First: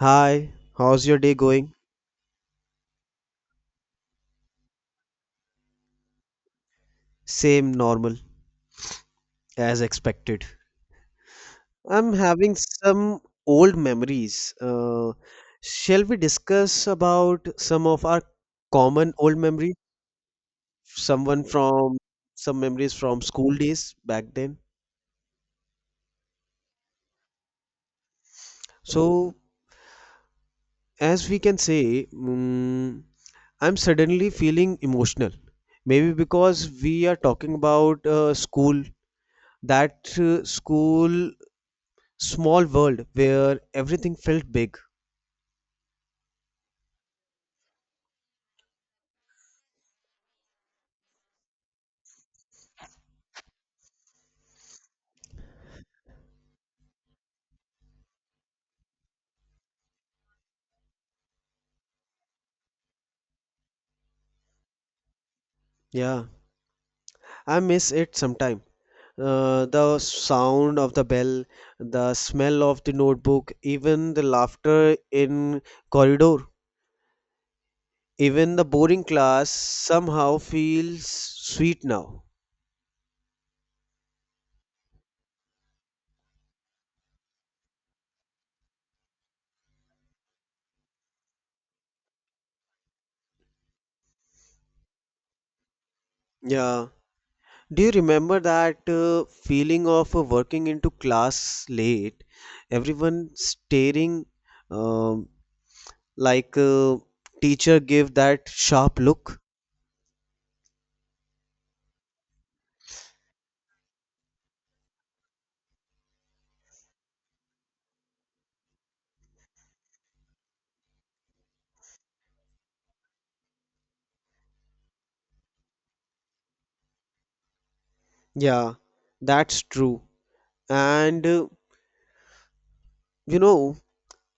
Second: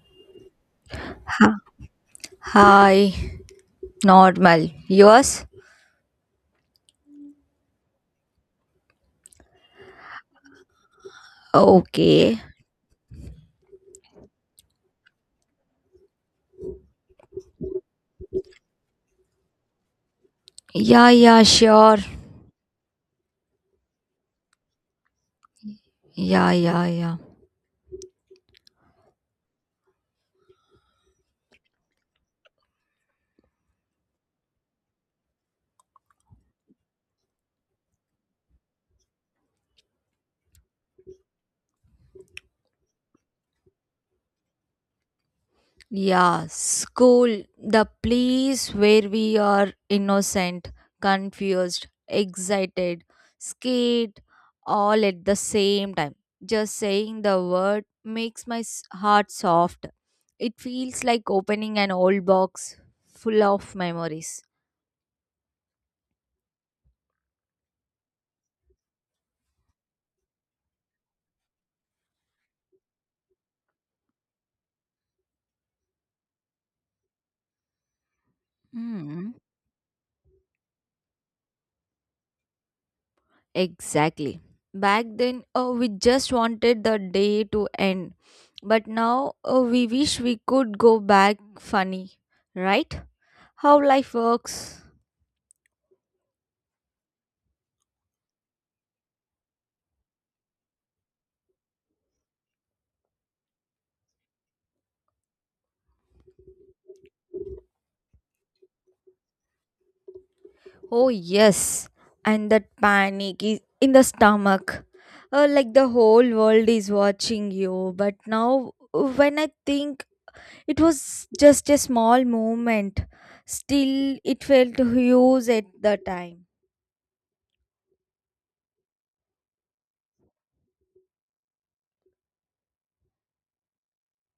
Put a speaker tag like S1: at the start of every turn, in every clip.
S1: Hi, how's your day going?
S2: Hi, normal. Yours?
S1: Same normal, as expected. I'm
S2: Okay.
S1: having some old memories. Shall we discuss about some of our common old memories?
S2: Yeah, yeah,
S1: Someone from
S2: sure.
S1: some memories from school days back then.
S2: Yeah, yeah, yeah.
S1: So, as we can say, mm I'm suddenly feeling emotional. Maybe because we are talking about school. That school small world where everything felt big.
S2: Yeah, school, the place where we are innocent, confused, excited, scared, all at the same time. Just saying the word makes my heart soft. It feels like opening an old box full of memories.
S1: Yeah, I miss it sometime. The sound of the bell, the smell of the notebook, even the laughter in corridor, even the boring
S2: Hmm.
S1: class somehow feels sweet now.
S2: Exactly. Back then, we just wanted the day to end. But now, we wish we could go back funny, right? How life works.
S1: Yeah. Do you remember that feeling of working into class late? Everyone staring um, like teacher gave that sharp look.
S2: Oh, yes. And that panic is in the stomach. Like the whole world is watching you. But now, when I think it was just a small moment, still, it felt huge at the time.
S1: Yeah, that's true. And you know,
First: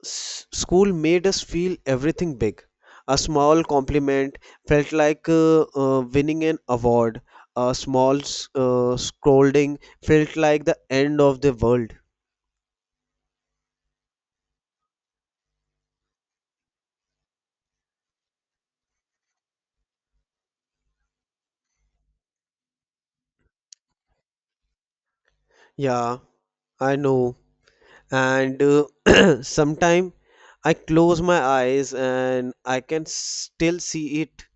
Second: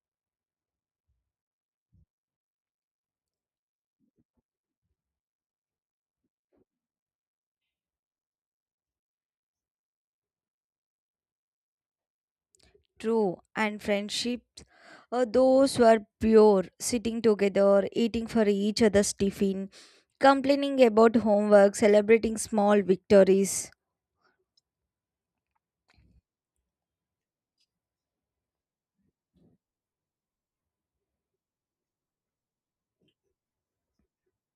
S1: s school made us feel everything big. A small compliment felt like winning an award. A small scolding felt like the end of the world.
S2: True, and friendships, those were pure, sitting together, eating for each other's tiffin, complaining about homework, celebrating small victories.
S1: Yeah, I know. And sometime I close my eyes and I can still see it,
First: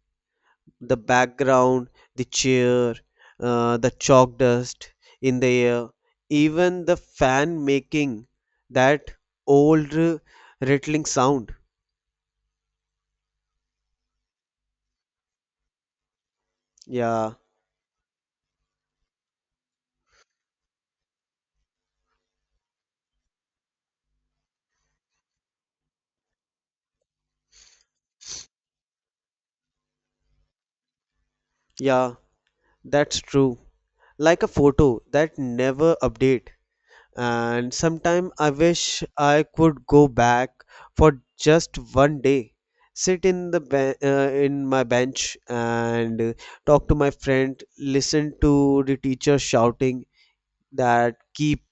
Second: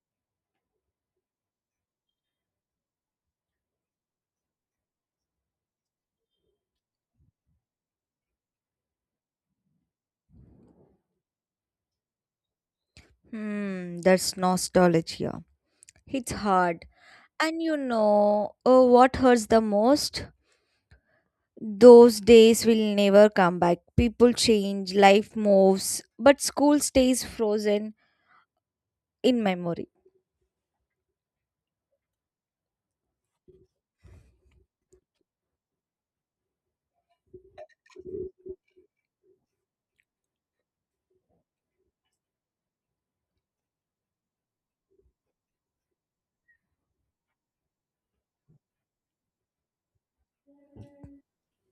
S1: the background, the chair, the chalk dust in the air, even the fan making that old rattling sound.
S2: That's nostalgia. It's hard.
S1: Yeah,
S2: And you know what hurts the most? Those days will never come back. People change, life moves, but school stays frozen in memory.
S1: yeah, that's true. Like a photo that never update. And sometime I wish I could go back for just one day, sit in the in my bench and talk to my friend, listen to the teacher shouting that keep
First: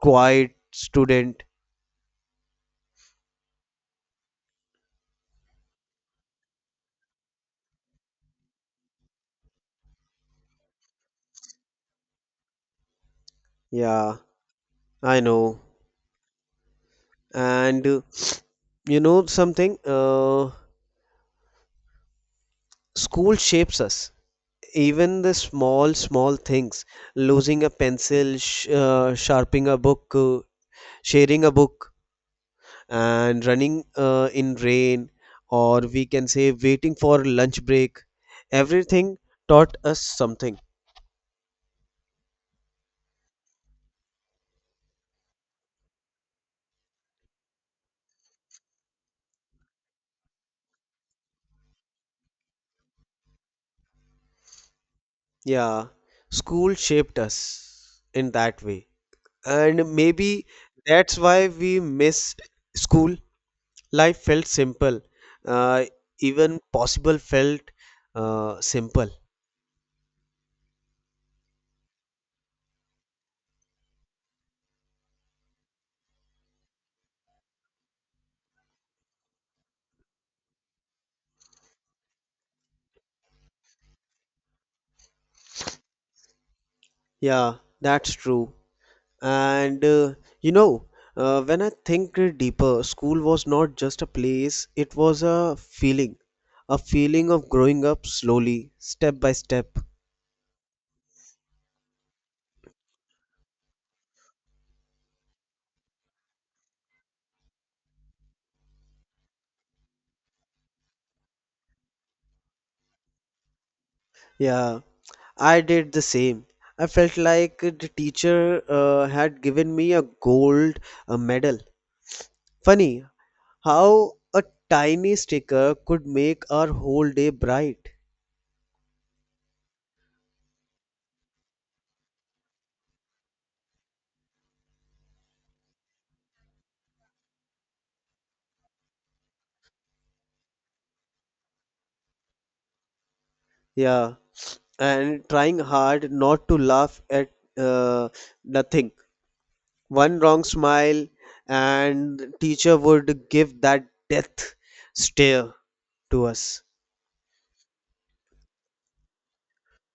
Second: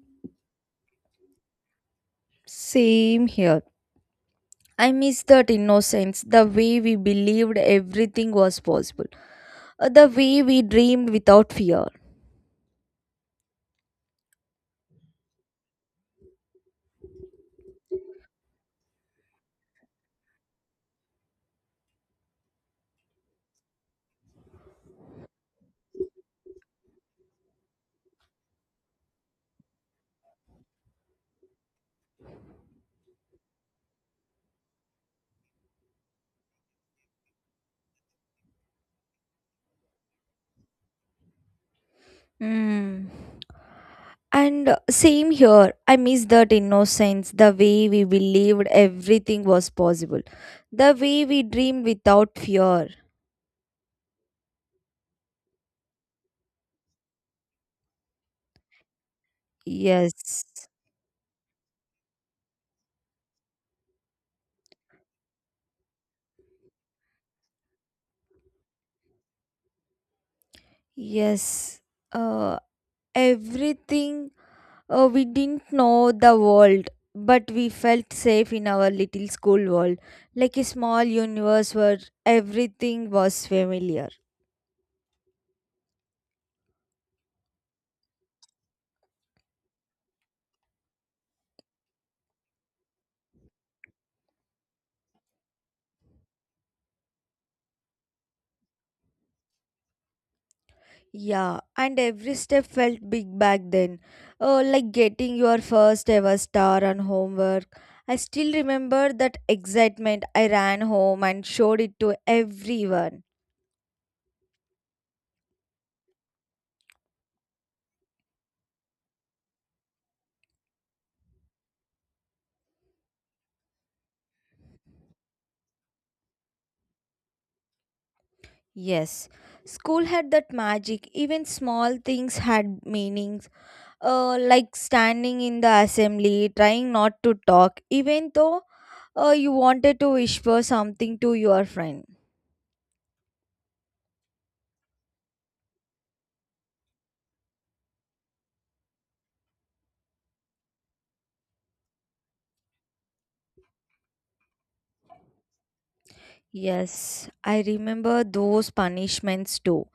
S1: quiet student.
S2: Same here. I miss that innocence, the way we believed everything was possible, the way we dreamed without fear.
S1: Yeah, I know. And you know something? School shapes us. Even the small, small things, losing a pencil, sharing a book, and running in rain, or we can say waiting for lunch break. Everything taught us something.
S2: Mm. And same here, I miss that innocence, the way we believed everything was possible, the way we dreamed without fear.
S1: Yeah, school shaped us in that way. And
S2: Yes,
S1: maybe that's why we miss school. Life felt simple. Uh, Even possible felt simple.
S2: yes, uh, everything we didn't know the world, but we felt safe in our little school world, like a small universe where everything was familiar.
S1: Yeah, that's true. And you know, when I think deeper, school was not just a place, it was a feeling. A feeling of growing up slowly, step by step.
S2: Yeah, and every step felt big back then. Oh, like getting your first ever star on homework. I still remember that excitement. I ran home and showed it to everyone.
S1: Yeah, I did the same. I felt like the teacher had given me a gold medal. Funny how a tiny sticker could make our whole day bright.
S2: Yes, school had that magic. Even small things had meaning, like standing in the assembly, trying not to talk, even though you wanted to whisper something to your friend.
S1: Yeah, and trying hard not to laugh at uh, nothing. One wrong smile, and teacher would give that death stare to us.
S2: Yes, I remember those punishments too.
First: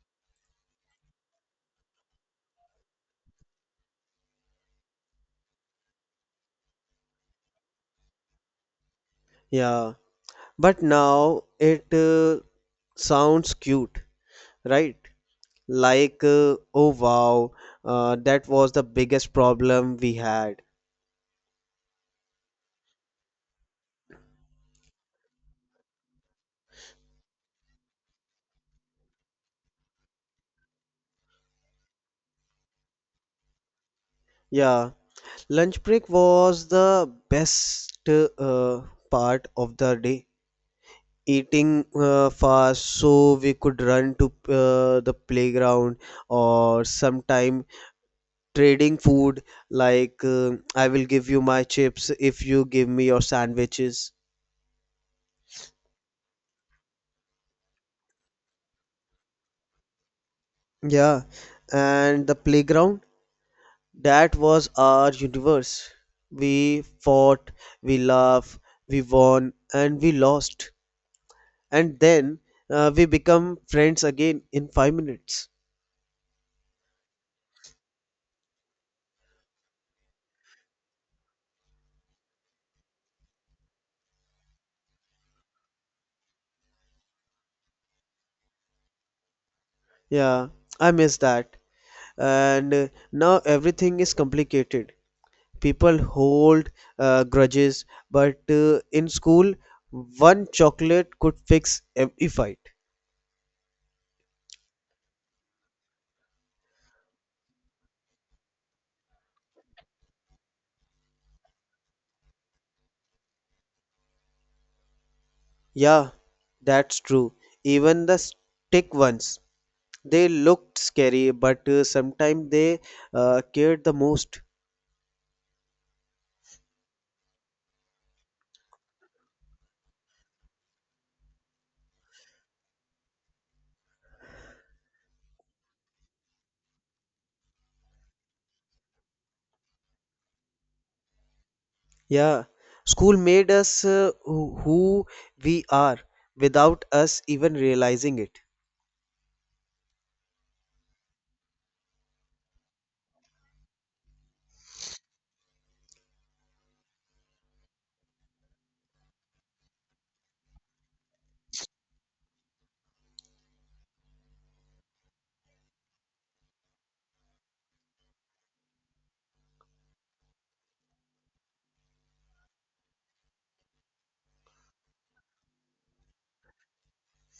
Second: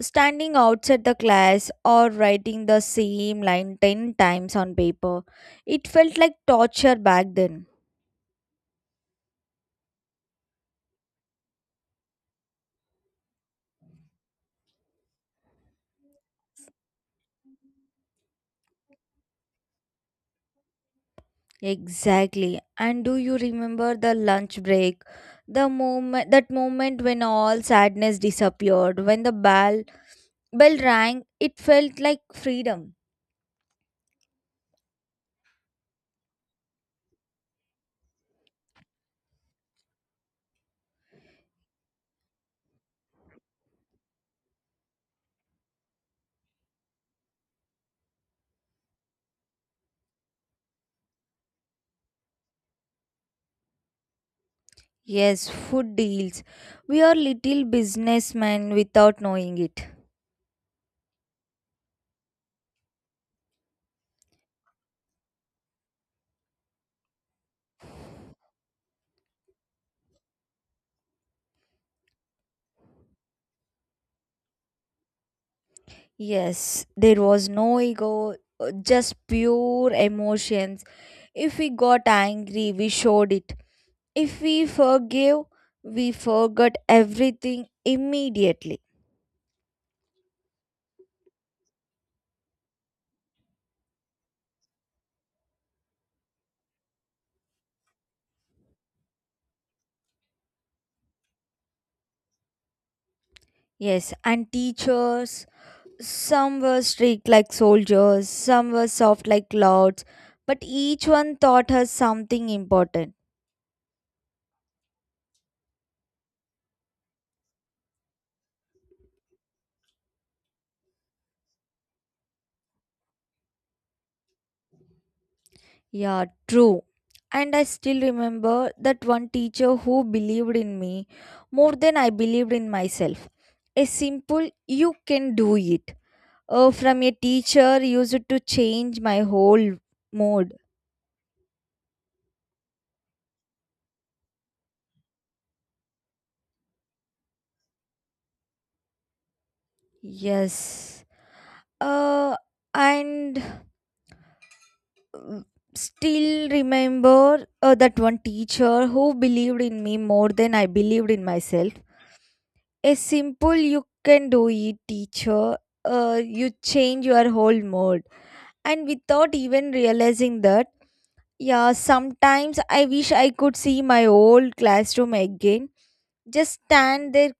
S2: Standing outside the class or writing the same line 10 times on paper. It felt like torture back then.
S1: Yeah, but now it sounds cute, right? Like, oh wow, that was the biggest problem we had.
S2: Exactly. And do you remember the lunch break? The moment when all sadness disappeared, when the bell rang, it felt like freedom.
S1: Yeah, lunch break was the best part of the day. Eating fast so we could run to the playground, or sometime trading food like, I will give you my chips if you give me your sandwiches.
S2: Yes, food deals. We are little businessmen without knowing it.
S1: Yeah, and the playground, that was our universe. We fought, we laughed, we won, and we lost. And then we become friends again in 5 minutes.
S2: Yes, there was no ego, just pure emotions. If we got angry, we showed it. If we forgave, we forgot everything immediately.
S1: Yeah, I miss that. And now everything is complicated. People hold grudges, but in school, one chocolate could fix every fight.
S2: Yes, and teachers, some were strict like soldiers, some were soft like clouds, but each one taught us something important.
S1: Yeah, that's true. Even the stick ones, they looked scary, but sometimes they cared the most.
S2: Yeah, true. And I still remember that one teacher who believed in me more than I believed in myself. A simple, you can do it. From a teacher used to change my whole mood.
S1: Yeah, school made us who we are without us even realizing it.
S2: Yes. Uh, and uh, still remember that one teacher who believed in me more than I believed in myself. Is simple you can do it teacher, you change your whole mood and without even realizing that. Yeah, sometimes I wish I could see my old classroom again, just stand there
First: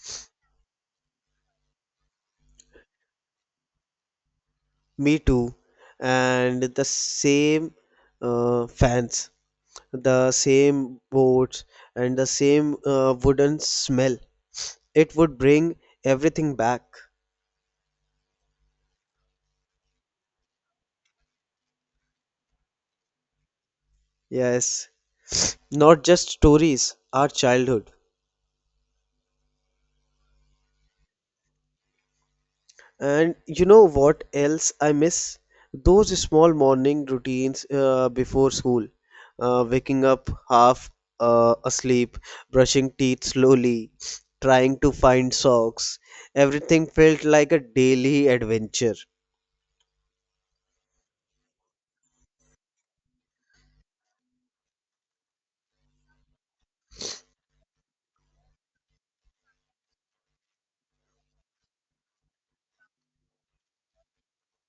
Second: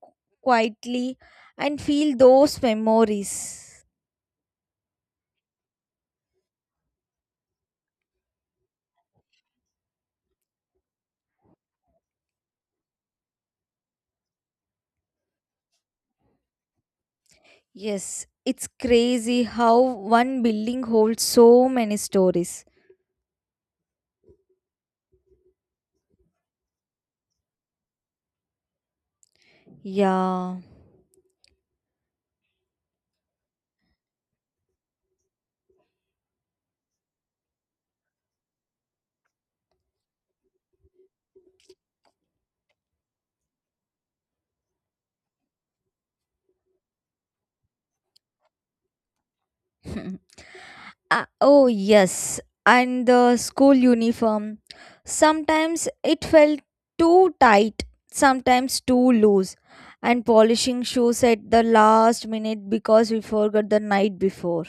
S2: quietly and feel those memories.
S1: Me too. And the same fans, the same boards, and the same wooden smell. It would bring everything back.
S2: Yes, it's crazy how one building holds so many stories.
S1: Yes, not just stories, our childhood.
S2: Yeah.
S1: And you know what else I miss? Those small morning routines before school. Waking up half asleep, brushing teeth slowly, trying to find socks. Everything felt like a daily adventure.
S2: Oh, yes. And the school uniform. Sometimes it felt too tight, sometimes too loose. And polishing shoes at the last minute because we forgot the night before.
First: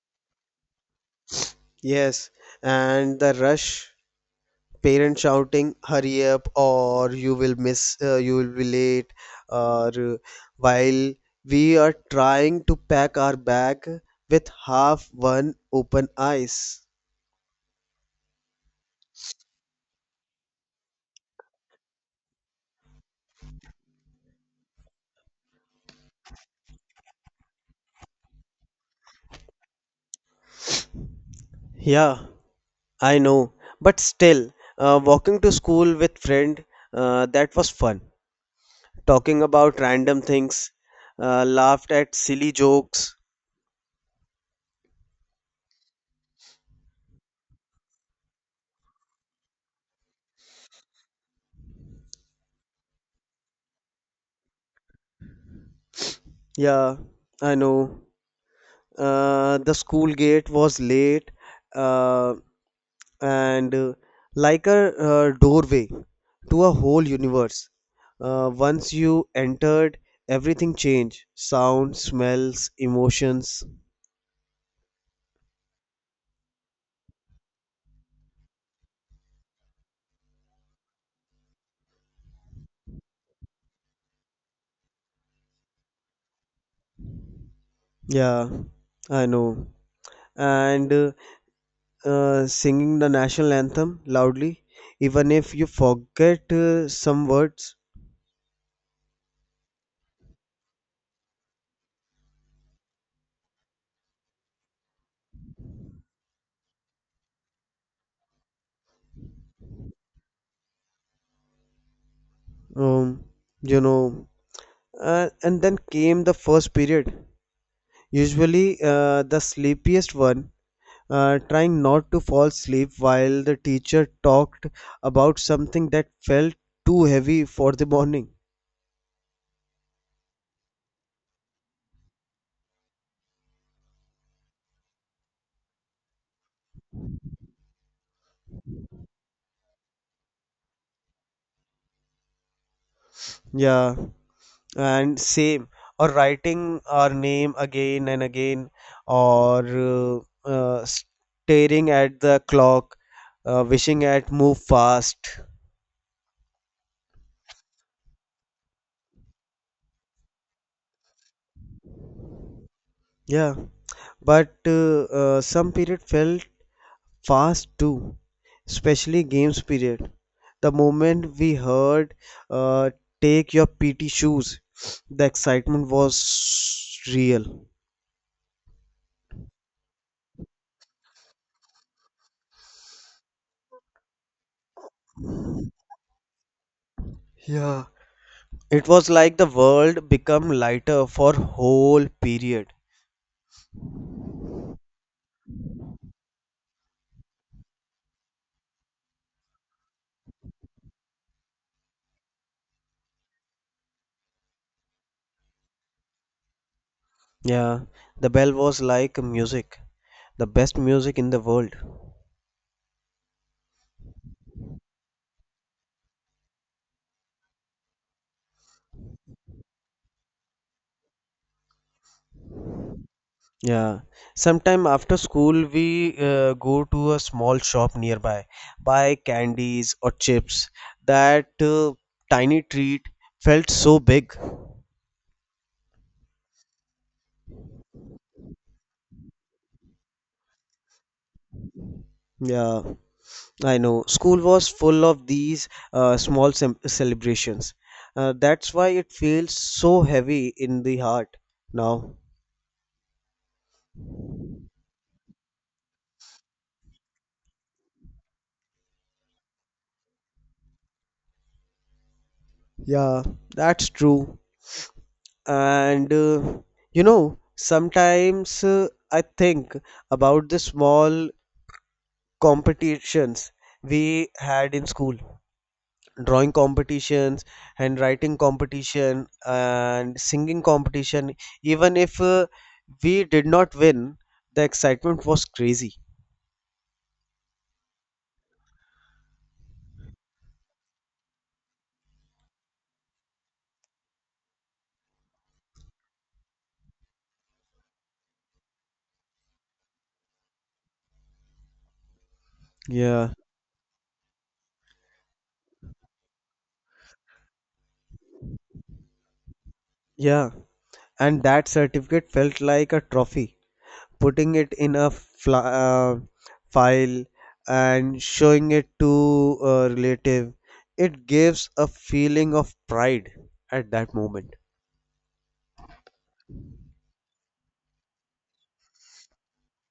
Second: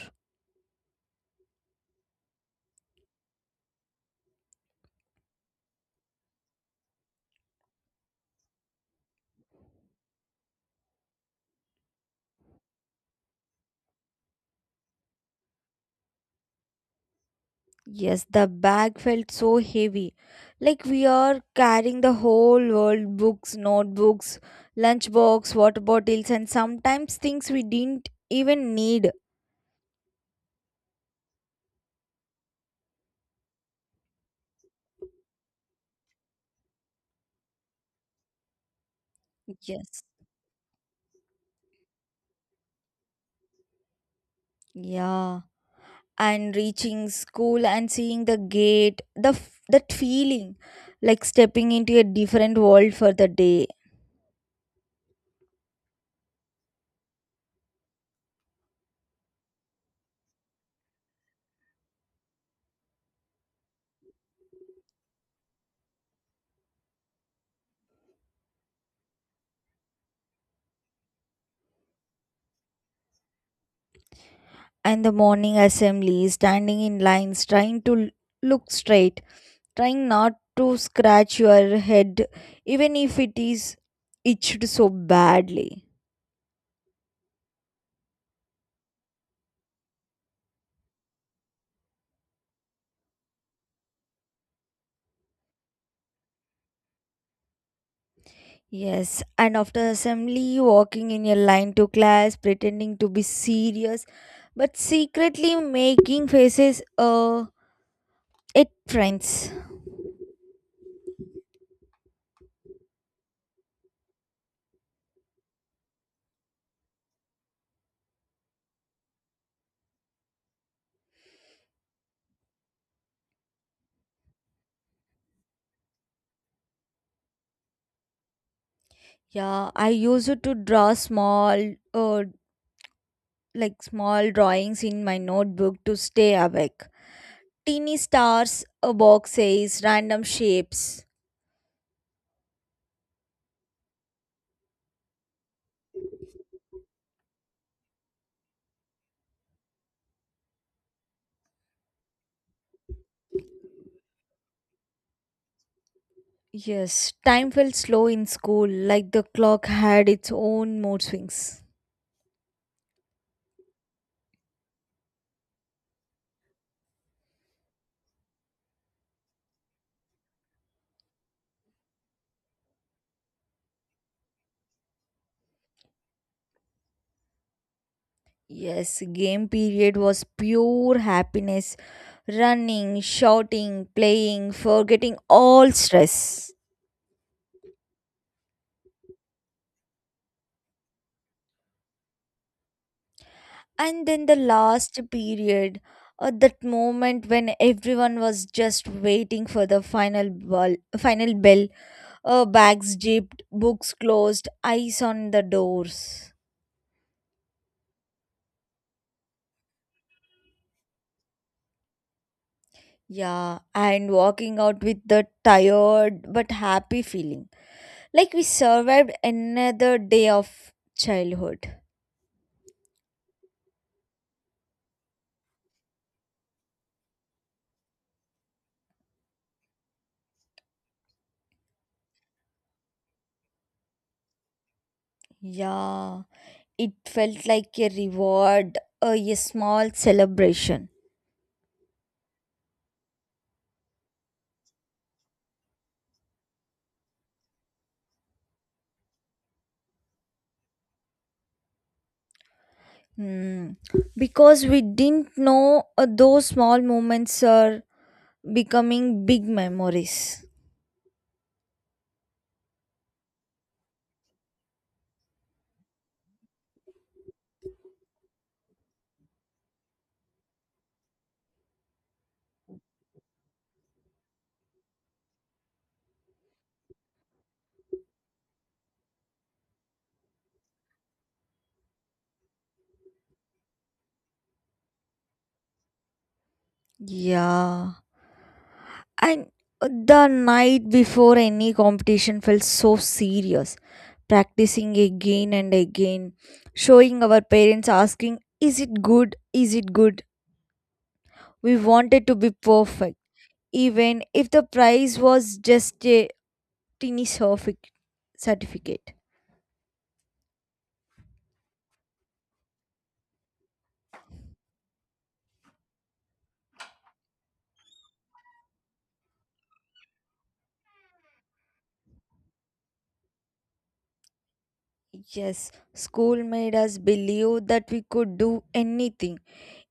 S1: Yes, and the rush, parents shouting hurry up or you will be late, or uh, while we are trying to pack our bag with half one open eyes.
S2: Yes, the bag felt so heavy. Like we are carrying the whole world, books, notebooks, lunchbox, water bottles, and sometimes things we didn't even need.
S1: Yeah, I know, but still walking to school with friend, that was fun, talking about
S2: Yes.
S1: random things, laughed at silly jokes.
S2: Yeah. And reaching school and seeing the gate, that feeling, like stepping into a different world for the day.
S1: Yeah, I know, the school gate was late, uh, and like a doorway to a whole universe. Once you entered, everything changed: sound, smells, emotions.
S2: And the morning assembly, standing in lines, trying to look straight, trying not to scratch your head even if it is itched so badly.
S1: Yeah, I know. And singing the national anthem loudly, even if you forget some words,
S2: Yes, and after assembly walking in a line to class pretending to be serious but secretly making faces at friends.
S1: um, you know. And then came the first period, usually the sleepiest one, trying not to fall asleep while the teacher talked about something that felt too heavy for the morning.
S2: Yeah, I used to draw small, like small drawings in my notebook to stay awake. Teeny stars, boxes, random shapes.
S1: Yeah, and same. Or writing our name again and again, or staring at the clock, wishing it move fast.
S2: Yes, time felt slow in school, like the clock had its own mood swings.
S1: Yeah, but some period felt fast too, especially games period. The moment we heard, uh, take your PT shoes, the excitement was real.
S2: Yes, game period was pure happiness. Running, shouting, playing, forgetting all stress.
S1: Yeah. It was like the world become lighter for whole period.
S2: And then the last period, that moment when everyone was just waiting for the final bell. Bags jipped, books closed, eyes on the doors.
S1: Yeah, the bell was like music, the best music in the world.
S2: Yeah, and walking out with the tired but happy feeling, like we survived another day of childhood.
S1: Yeah, sometime after school we go to a small shop nearby, buy candies or chips. That tiny treat felt so big.
S2: Yeah, it felt like a reward, a small celebration.
S1: Yeah, I know. School was full of these small celebrations. That's why it feels so heavy in the heart now.
S2: Hmm. Because we didn't know those small moments are becoming big memories.
S1: Yeah, that's true. And you know, sometimes I think about the small competitions we had in school. Drawing competitions, handwriting competition, and singing competition. Even if we did not win, the excitement was crazy.
S2: Yeah. And the night before any competition felt so serious. Practicing again and again, showing our parents asking, Is it good? Is it good? We wanted to be perfect,
S1: Yeah,
S2: even if the prize was just a teeny certificate.
S1: yeah. And that certificate felt like a trophy. Putting it in a fla uh, file and showing it to a relative, it gives a feeling of pride at that moment.
S2: Yes, school made us believe that we could do anything.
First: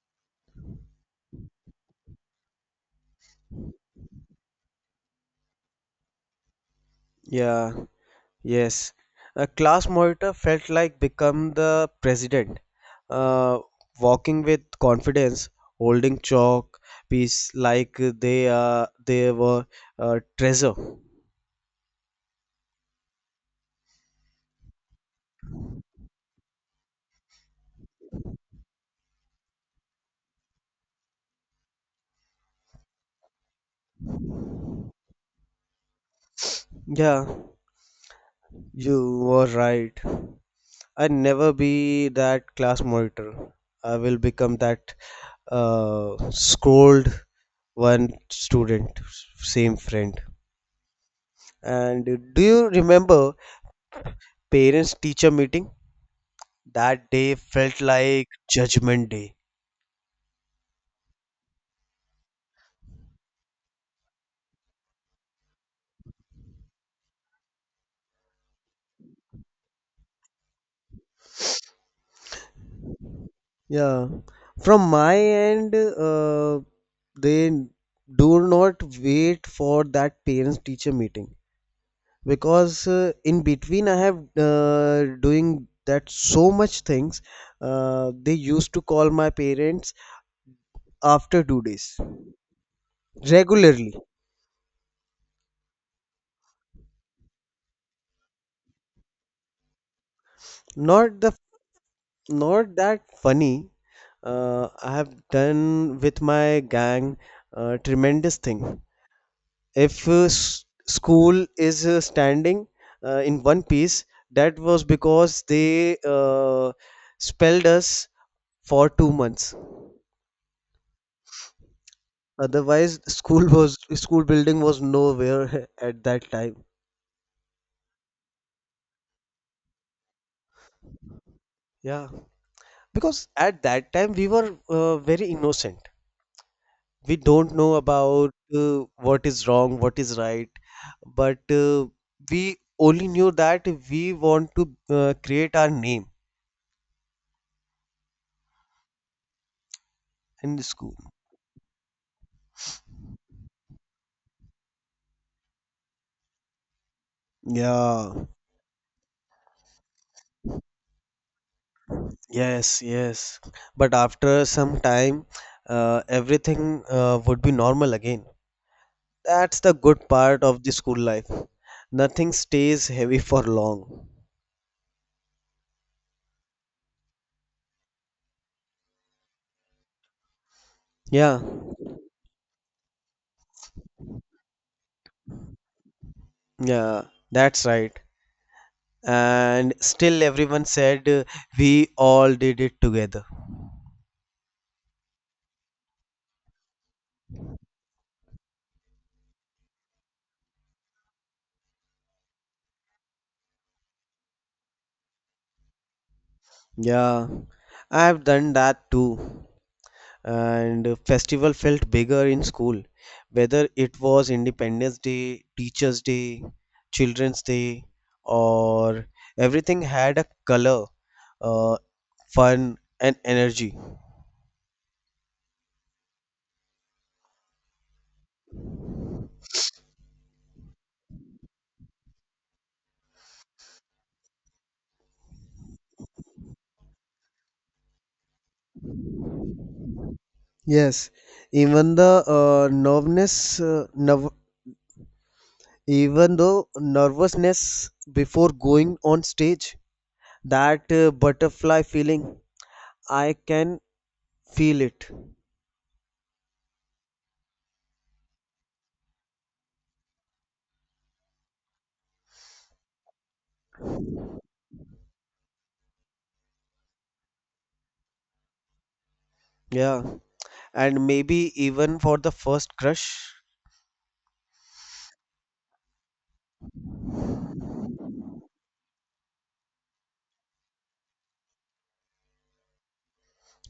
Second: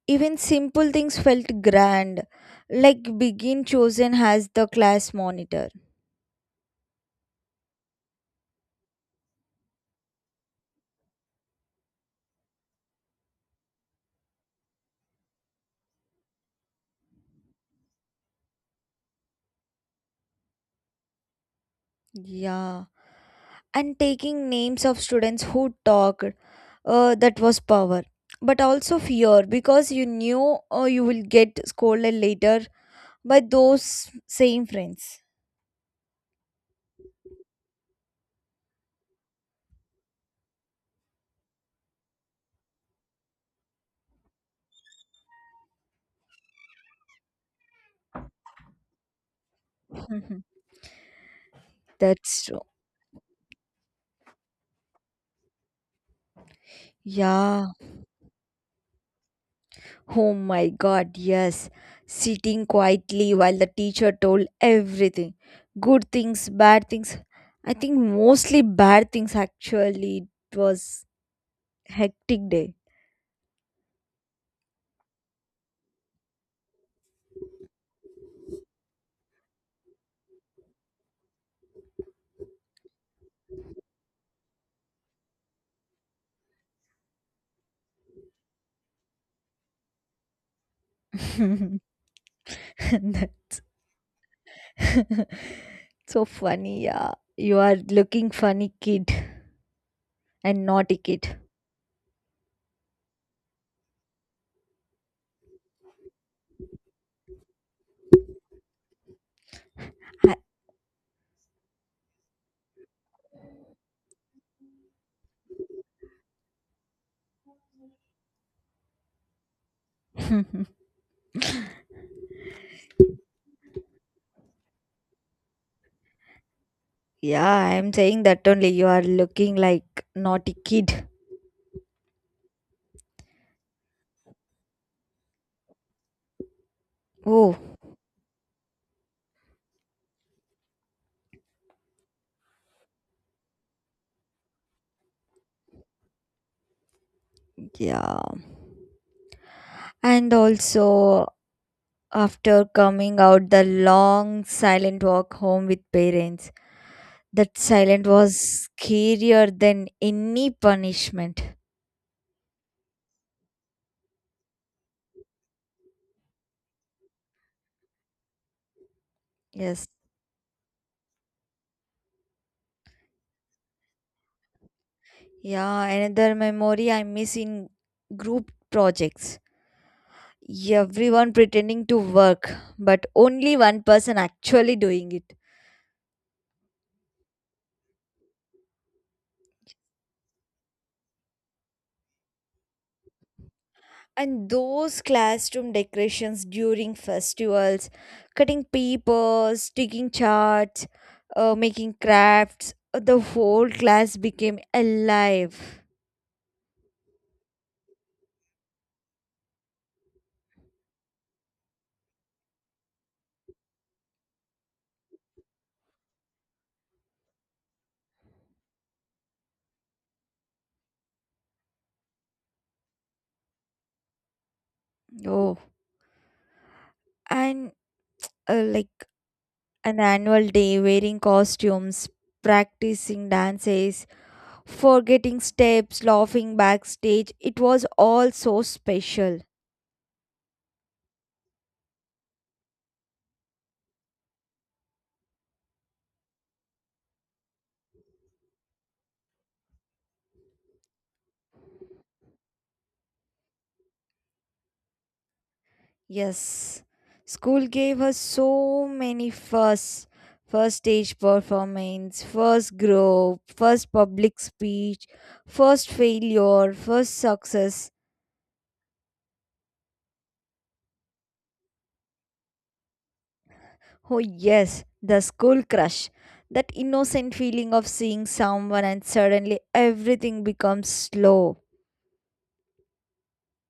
S2: Even simple things felt grand, like being chosen as the class monitor.
S1: Yeah, yes. A class monitor felt like become the president, uh, walking with confidence, holding chalk piece like they were a treasure.
S2: Yeah, and taking names of students who talked, that was power. But also fear because you knew you will get scolded later by those same friends.
S1: Yeah. You were right. I never be that class monitor. I will become that scold one student, same friend. And do
S2: That's true.
S1: you remember parents teacher meeting? That day
S2: Yeah.
S1: felt like judgment day.
S2: Oh my god, yes. Sitting quietly while the teacher told everything, good things, bad things. I think mostly bad things actually. It was hectic day.
S1: Yeah. From my end, they do not wait for that parents teacher meeting because in between I have doing that so much things, they used to call my parents after two days
S2: That's
S1: regularly.
S2: so funny, yeah. You are looking funny kid and naughty
S1: Not the
S2: kid.
S1: not that funny, I have done with my gang tremendous thing. If school is standing in one piece, that was because they spelled us for 2 months.
S2: I-
S1: Otherwise, school was school building was nowhere at that time.
S2: yeah, I am saying that only you are looking like naughty kid.
S1: Yeah, because at that time we were very innocent. We don't
S2: Oh,
S1: know about what is wrong, what is right, but we only knew that we want to create our name
S2: yeah. And
S1: in the school.
S2: also after coming out the long silent walk home with parents, that silent
S1: Yeah,
S2: was scarier than any punishment.
S1: yes, yes. But after some time, everything would be normal again. That's the
S2: Yes.
S1: good part of the school life. Nothing stays heavy for long.
S2: Yeah, another memory I miss in group projects. Everyone
S1: Yeah,
S2: pretending to work, but only one person actually doing it.
S1: yeah, that's right. And still, everyone said we all did it together.
S2: And those classroom decorations during festivals, cutting papers, sticking charts, making crafts, the whole class became alive.
S1: Yeah, I've done that too. And festival felt bigger in school, whether it was Independence Day, Teachers' Day, Children's Day, or everything had a color, uh, fun, and energy.
S2: Oh, and like an annual day, wearing costumes, practicing dances, forgetting steps, laughing backstage, it was all so special.
S1: Yes, even the even though nervousness before going on stage, that butterfly feeling, I can feel it.
S2: Yes, school gave her so many firsts: first stage performance, first group, first public speech, first failure, first success.
S1: Yeah, and maybe even for the first crush.
S2: Oh, yes, the school crush. That innocent feeling of seeing someone and suddenly everything becomes slow.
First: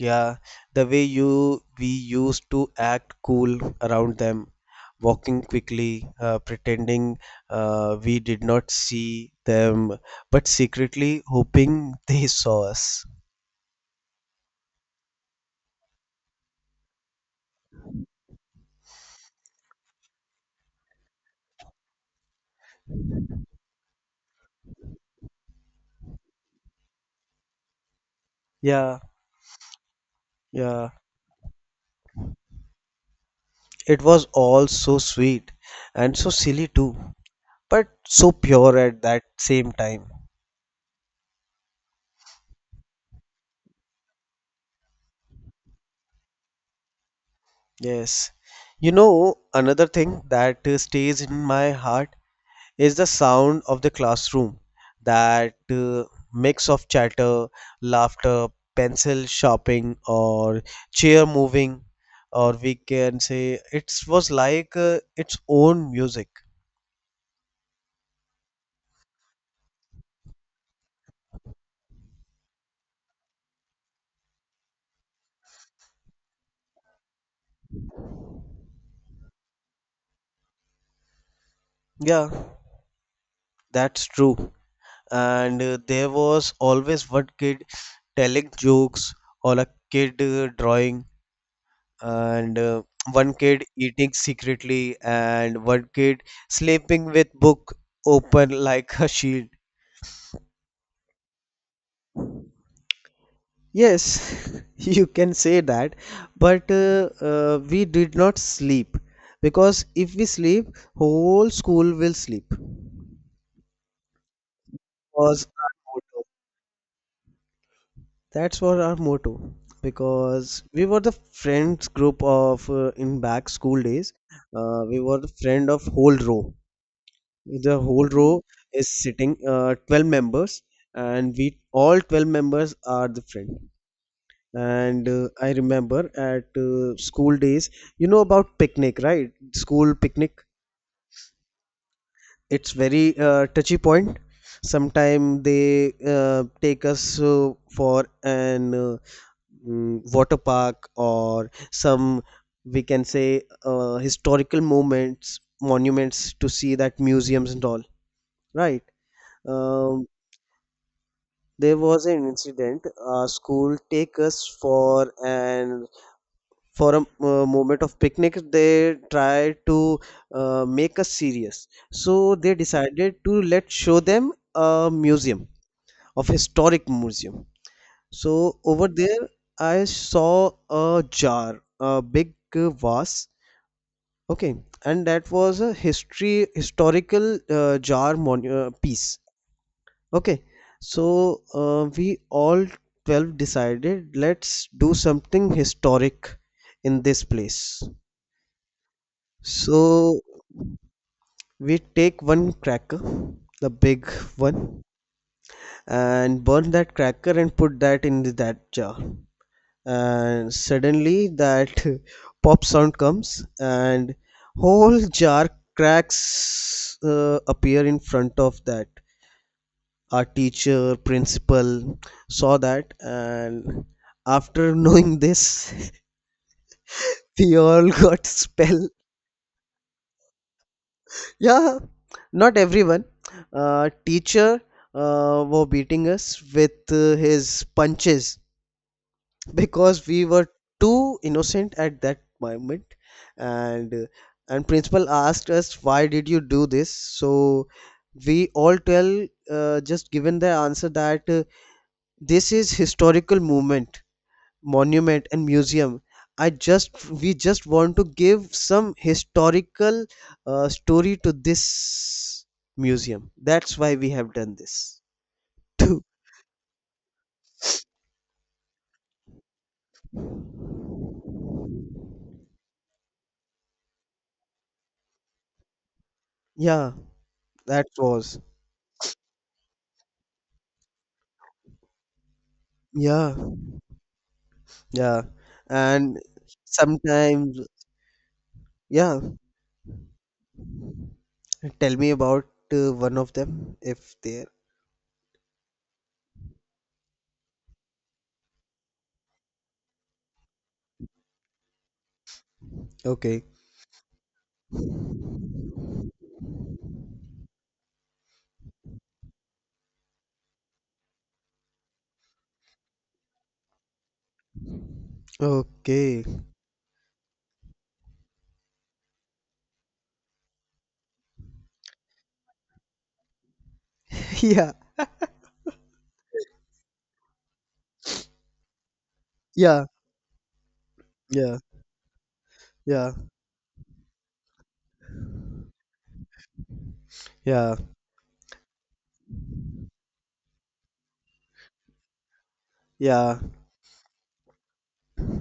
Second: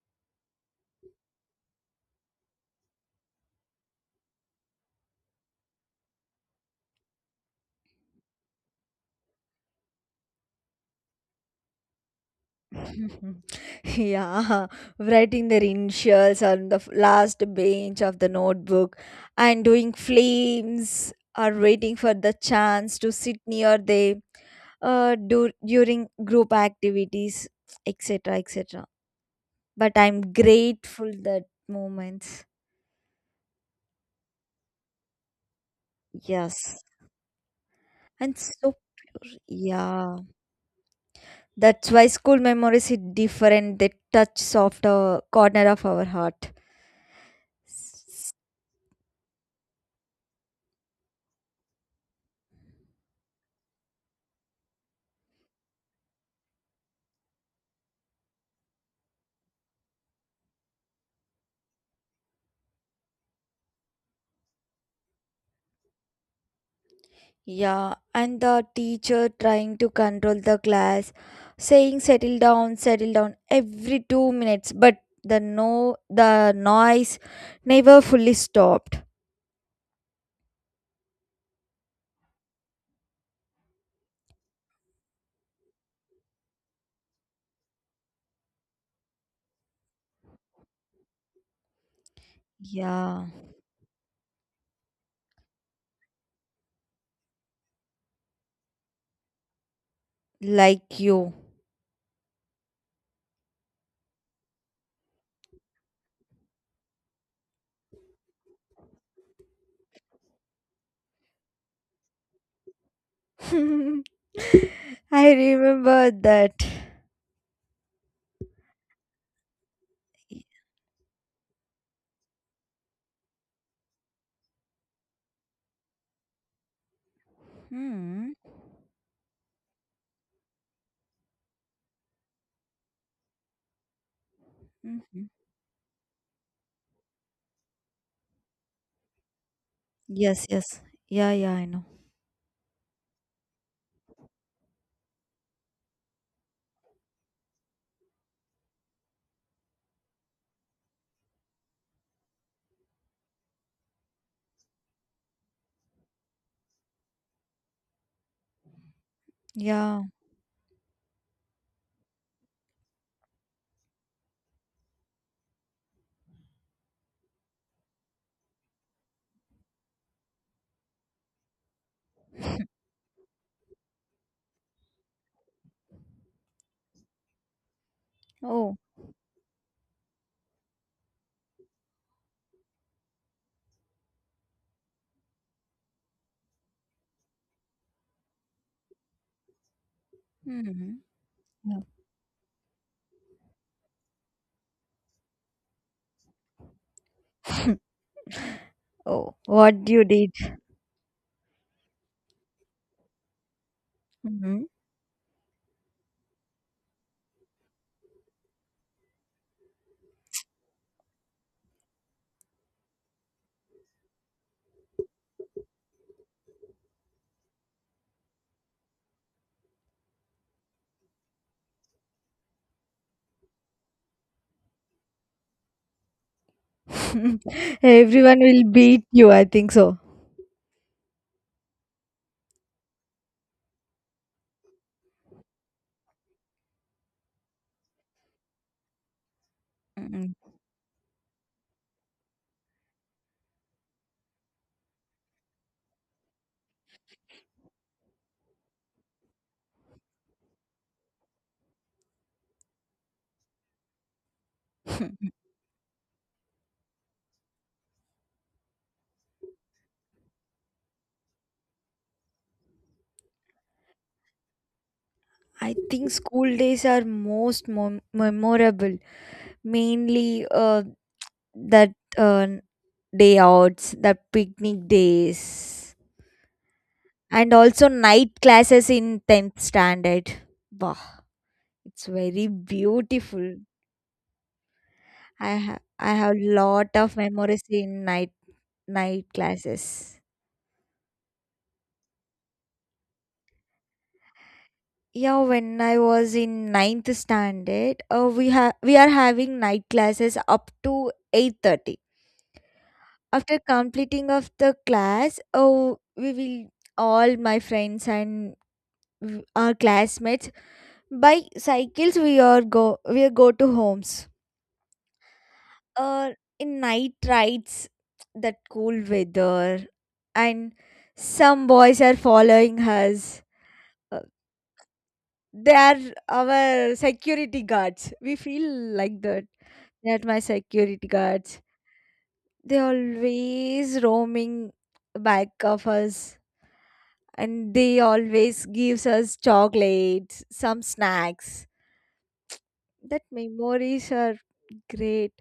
S1: Yeah, the way you we used to act cool around them, walking quickly, pretending we did not see them, but secretly hoping they saw us.
S2: yeah, writing their initials on the last page of the notebook and doing flames or waiting for the chance to sit near them, during group activities, etc. etc.
S1: Yeah.
S2: But I'm
S1: Yeah,
S2: grateful that moments.
S1: it was all so sweet and so
S2: Yes.
S1: silly too, but so
S2: And so
S1: pure at that
S2: pure.
S1: same time.
S2: Yeah. That's why school memories hit different. They touch softer corner of our heart.
S1: Yes. You know, another thing that stays in my heart is the sound of the classroom. That mix of chatter, laughter, pencil sharpening, or chair moving, or we can say it was like its own music.
S2: Yeah, and the teacher trying to control the class, saying settle down every 2 minutes, but the noise never fully stopped.
S1: Yeah, that's true. And there was always one kid telling jokes, or a kid drawing, and
S2: Yeah,
S1: one kid eating secretly, and one kid sleeping with book open like a shield.
S2: like you.
S1: Yes, you can say that, but we did not sleep, because if we sleep whole school will sleep
S2: I
S1: was our
S2: remember
S1: motto.
S2: that.
S1: That's what our motto, because we were the friends group of in back school days. We were the friend of whole row. The whole
S2: Hmm.
S1: row is sitting 12 members, and we all 12 members are the friend. And
S2: Mhm.
S1: I remember at school days, you know about picnic, right? School picnic.
S2: Yes, yes. Yeah, yeah, I know.
S1: It's very touchy point. Sometimes they take us for an water park, or some, we can say historical moments monuments to see, that museums and all, right.
S2: Yeah.
S1: Um. There was an incident. Our school take us for an for a moment of picnic. They tried to make us serious, so they decided to let show them a museum of historic museum. So
S2: Oh.
S1: over there, I saw a jar, a big vase. Okay, and that was a history historical jar piece. Okay,
S2: Hmm.
S1: so
S2: Yeah.
S1: we all 12 decided let's do something historic in this place.
S2: Oh, what you
S1: So
S2: did.
S1: we take one cracker, the big
S2: Mhm.
S1: one, and burn that cracker and put that in that jar. And suddenly that pop sound comes and whole jar cracks appear in front of that our teacher, principal saw that, and after knowing this, we all got
S2: Everyone will
S1: spell.
S2: beat you, I think so.
S1: Yeah, not everyone. Teacher were beating us with his punches because we were too innocent at that moment, and uh, and principal asked us why did you do this? So we all tell just given the answer that this is historical movement monument and museum. I just we just want to give some historical story to this museum, that's why we have done this.
S2: I think school days are most memorable, mainly that uh, day outs, that picnic days,
S1: Yeah,
S2: and
S1: that
S2: also
S1: was
S2: night classes in 10th standard. Wow, it's very
S1: yeah,
S2: beautiful.
S1: yeah,
S2: I have I
S1: and
S2: have lot of
S1: sometimes
S2: memories in night
S1: yeah,
S2: night classes.
S1: tell me about one of them if there.
S2: Yeah, when I was in ninth standard, we are having night classes up to 8:30.
S1: Okay.
S2: After completing of the class, oh, we will all my friends and our classmates by cycles. We are go to homes.
S1: Okay.
S2: Uh, in night rides, that cool weather, and some boys are following us. Uh,
S1: Yeah,
S2: they are our security guards. We feel like that.
S1: yeah,
S2: That my security
S1: yeah,
S2: guards, they
S1: yeah,
S2: always roaming back of us, and
S1: yeah,
S2: they always gives us chocolates, some snacks. That
S1: yeah,
S2: memories are great.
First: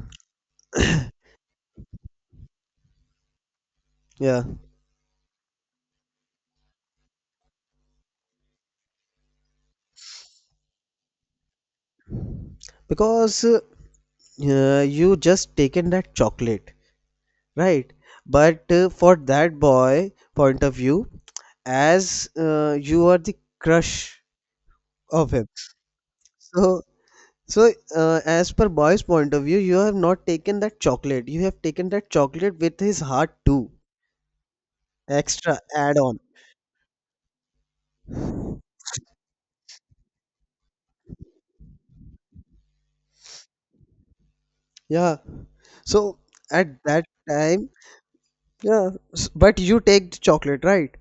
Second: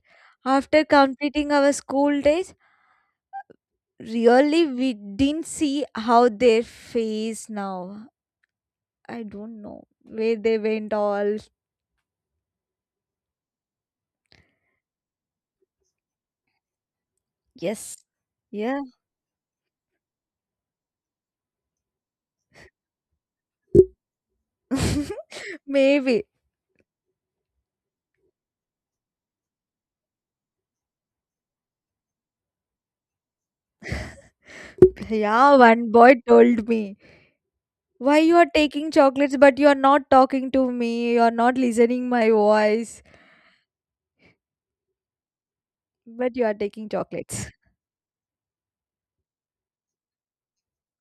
S2: After completing our school days,
S1: yeah,
S2: really we didn't see how their face now. I don't know where they went all.
S1: because you just taken that chocolate, right?
S2: Yes.
S1: But
S2: Yeah.
S1: for that boy point of view, as you are the crush of him,
S2: Maybe.
S1: so so as per boy's point of view, you have not taken that chocolate. You have taken that chocolate with his heart too,
S2: Yeah,
S1: extra
S2: one
S1: add
S2: boy
S1: on.
S2: told me, why you are taking chocolates, but you are not talking to me, you are not listening my voice,
S1: Yeah. So
S2: but you are
S1: at
S2: taking
S1: that
S2: chocolates?
S1: time, yeah. But you take the chocolate, right?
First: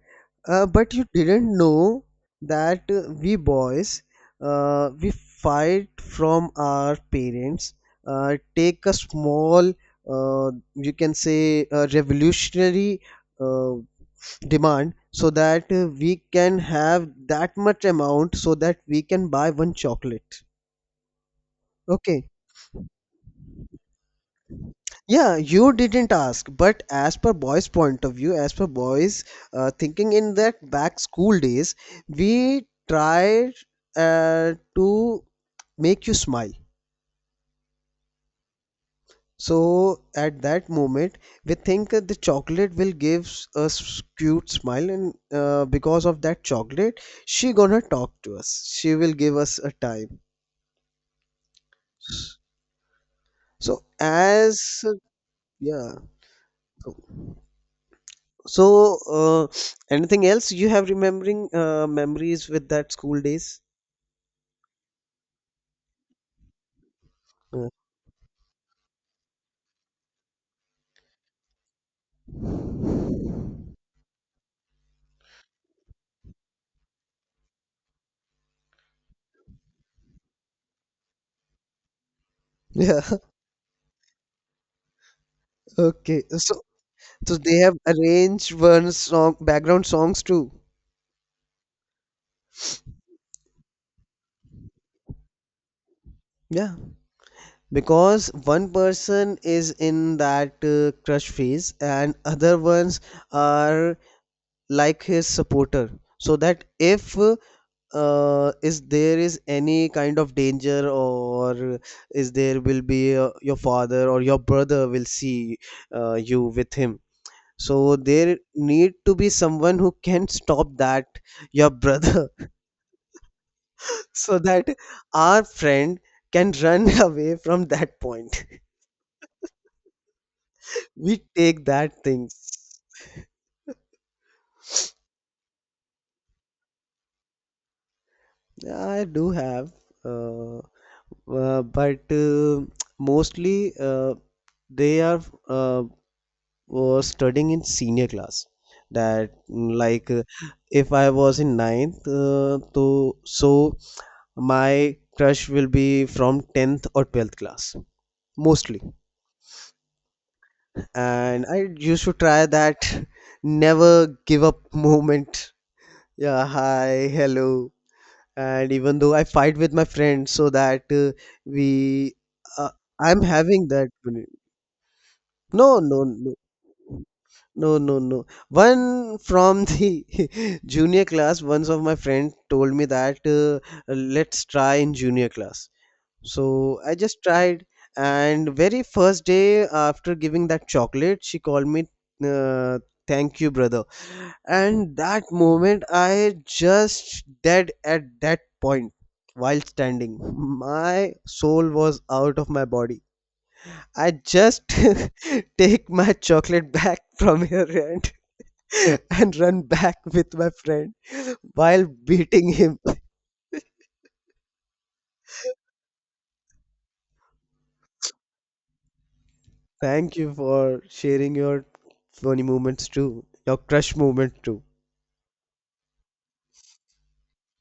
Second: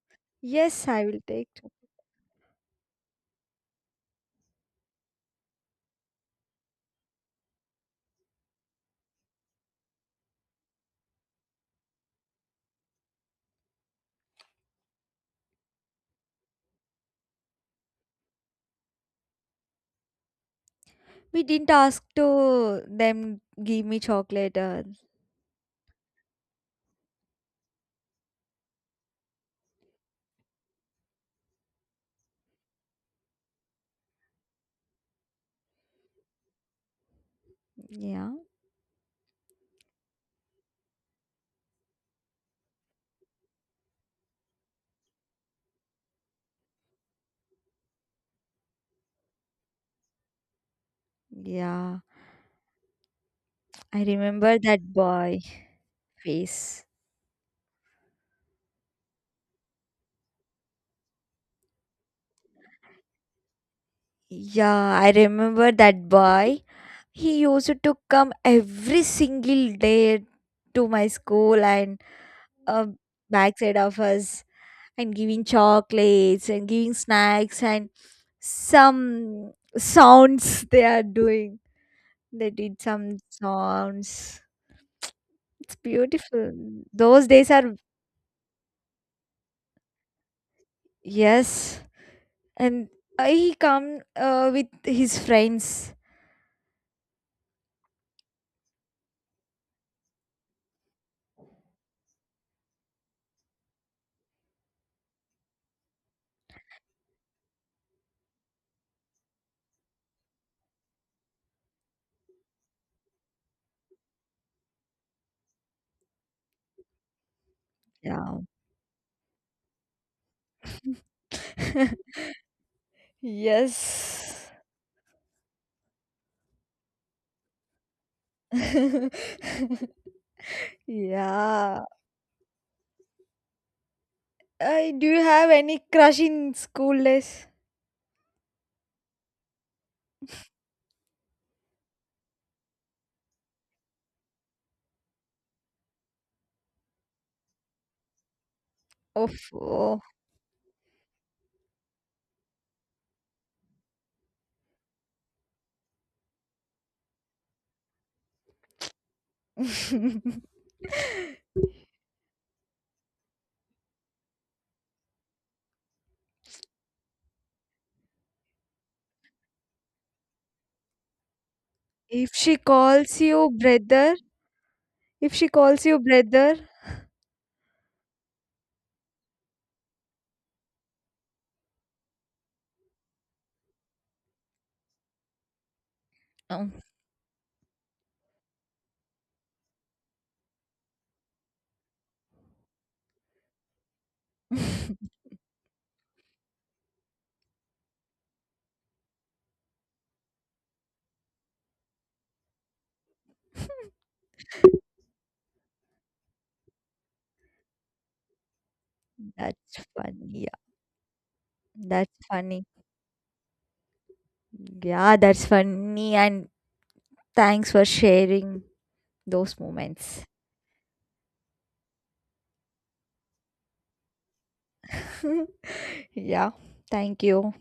S2: Yes,
S1: But
S2: I
S1: you
S2: will take
S1: didn't
S2: cho-
S1: know that we boys, we fight from our parents, take a small, you can say, a revolutionary uh, demand so that we can have that much amount so that we can buy one chocolate.
S2: We didn't ask
S1: Okay.
S2: to them, give me chocolate,
S1: Yeah, you didn't ask, but as per boys' point of view, as per boys' thinking in that back school days, we tried to make you smile.
S2: yeah.
S1: So at that moment, we think that the chocolate will give a cute smile, and because of that chocolate, she gonna talk to us. She will give us a time.
S2: Yeah,
S1: So
S2: I remember
S1: as
S2: that boy
S1: yeah,
S2: face.
S1: so. So, anything else you have remembering memories with that school days?
S2: Yeah, I remember that boy. He
S1: Uh,
S2: used to come every single day to my school and uh, backside of us and giving chocolates and giving snacks and some sounds they are doing. They did
S1: yeah.
S2: some sounds. It's
S1: Okay.
S2: beautiful.
S1: So,
S2: Those
S1: so
S2: days
S1: they
S2: are,
S1: have arranged one song background songs too.
S2: yes, and he come with his friends.
S1: Yeah. Because one person is in that crush phase and other ones are like his supporter. So that if is there is any kind of danger or is there will be your father or your brother will see you with him, so there
S2: Yeah.
S1: need to be someone who can stop that your brother. So
S2: Yes.
S1: that our friend can run away from that point, we take
S2: Yeah.
S1: that things.
S2: I Do you have any crush in school days?
S1: Yeah, I do have uh, but mostly they are uh, was studying in senior class, that
S2: Of
S1: mm,
S2: oh.
S1: like if I was in ninth, to so my crush will be from 10th or 12th class mostly, and I used to try that never give up moment, yeah, hi hello, and even though I fight with my friends so that we
S2: If she
S1: uh,
S2: calls
S1: I'm
S2: you
S1: having that.
S2: brother, If she
S1: No,
S2: calls you
S1: no, no.
S2: brother,
S1: No. One from the junior class, once of my friend told me that let's try in junior class.
S2: Oh.
S1: So I just tried, and very first day after giving that chocolate, she called me, uh, "Thank you, brother." And that moment, I just dead at that point while standing. My soul was out of my body. I just take my chocolate back from her hand and run
S2: that's
S1: back
S2: funny.
S1: with my
S2: Yeah,
S1: friend while
S2: that's
S1: beating
S2: funny.
S1: him.
S2: Yeah, that's funny. And thanks for sharing those
S1: Thank
S2: moments.
S1: you for sharing your funny moments too, your crush moment too.
S2: yeah, thank you.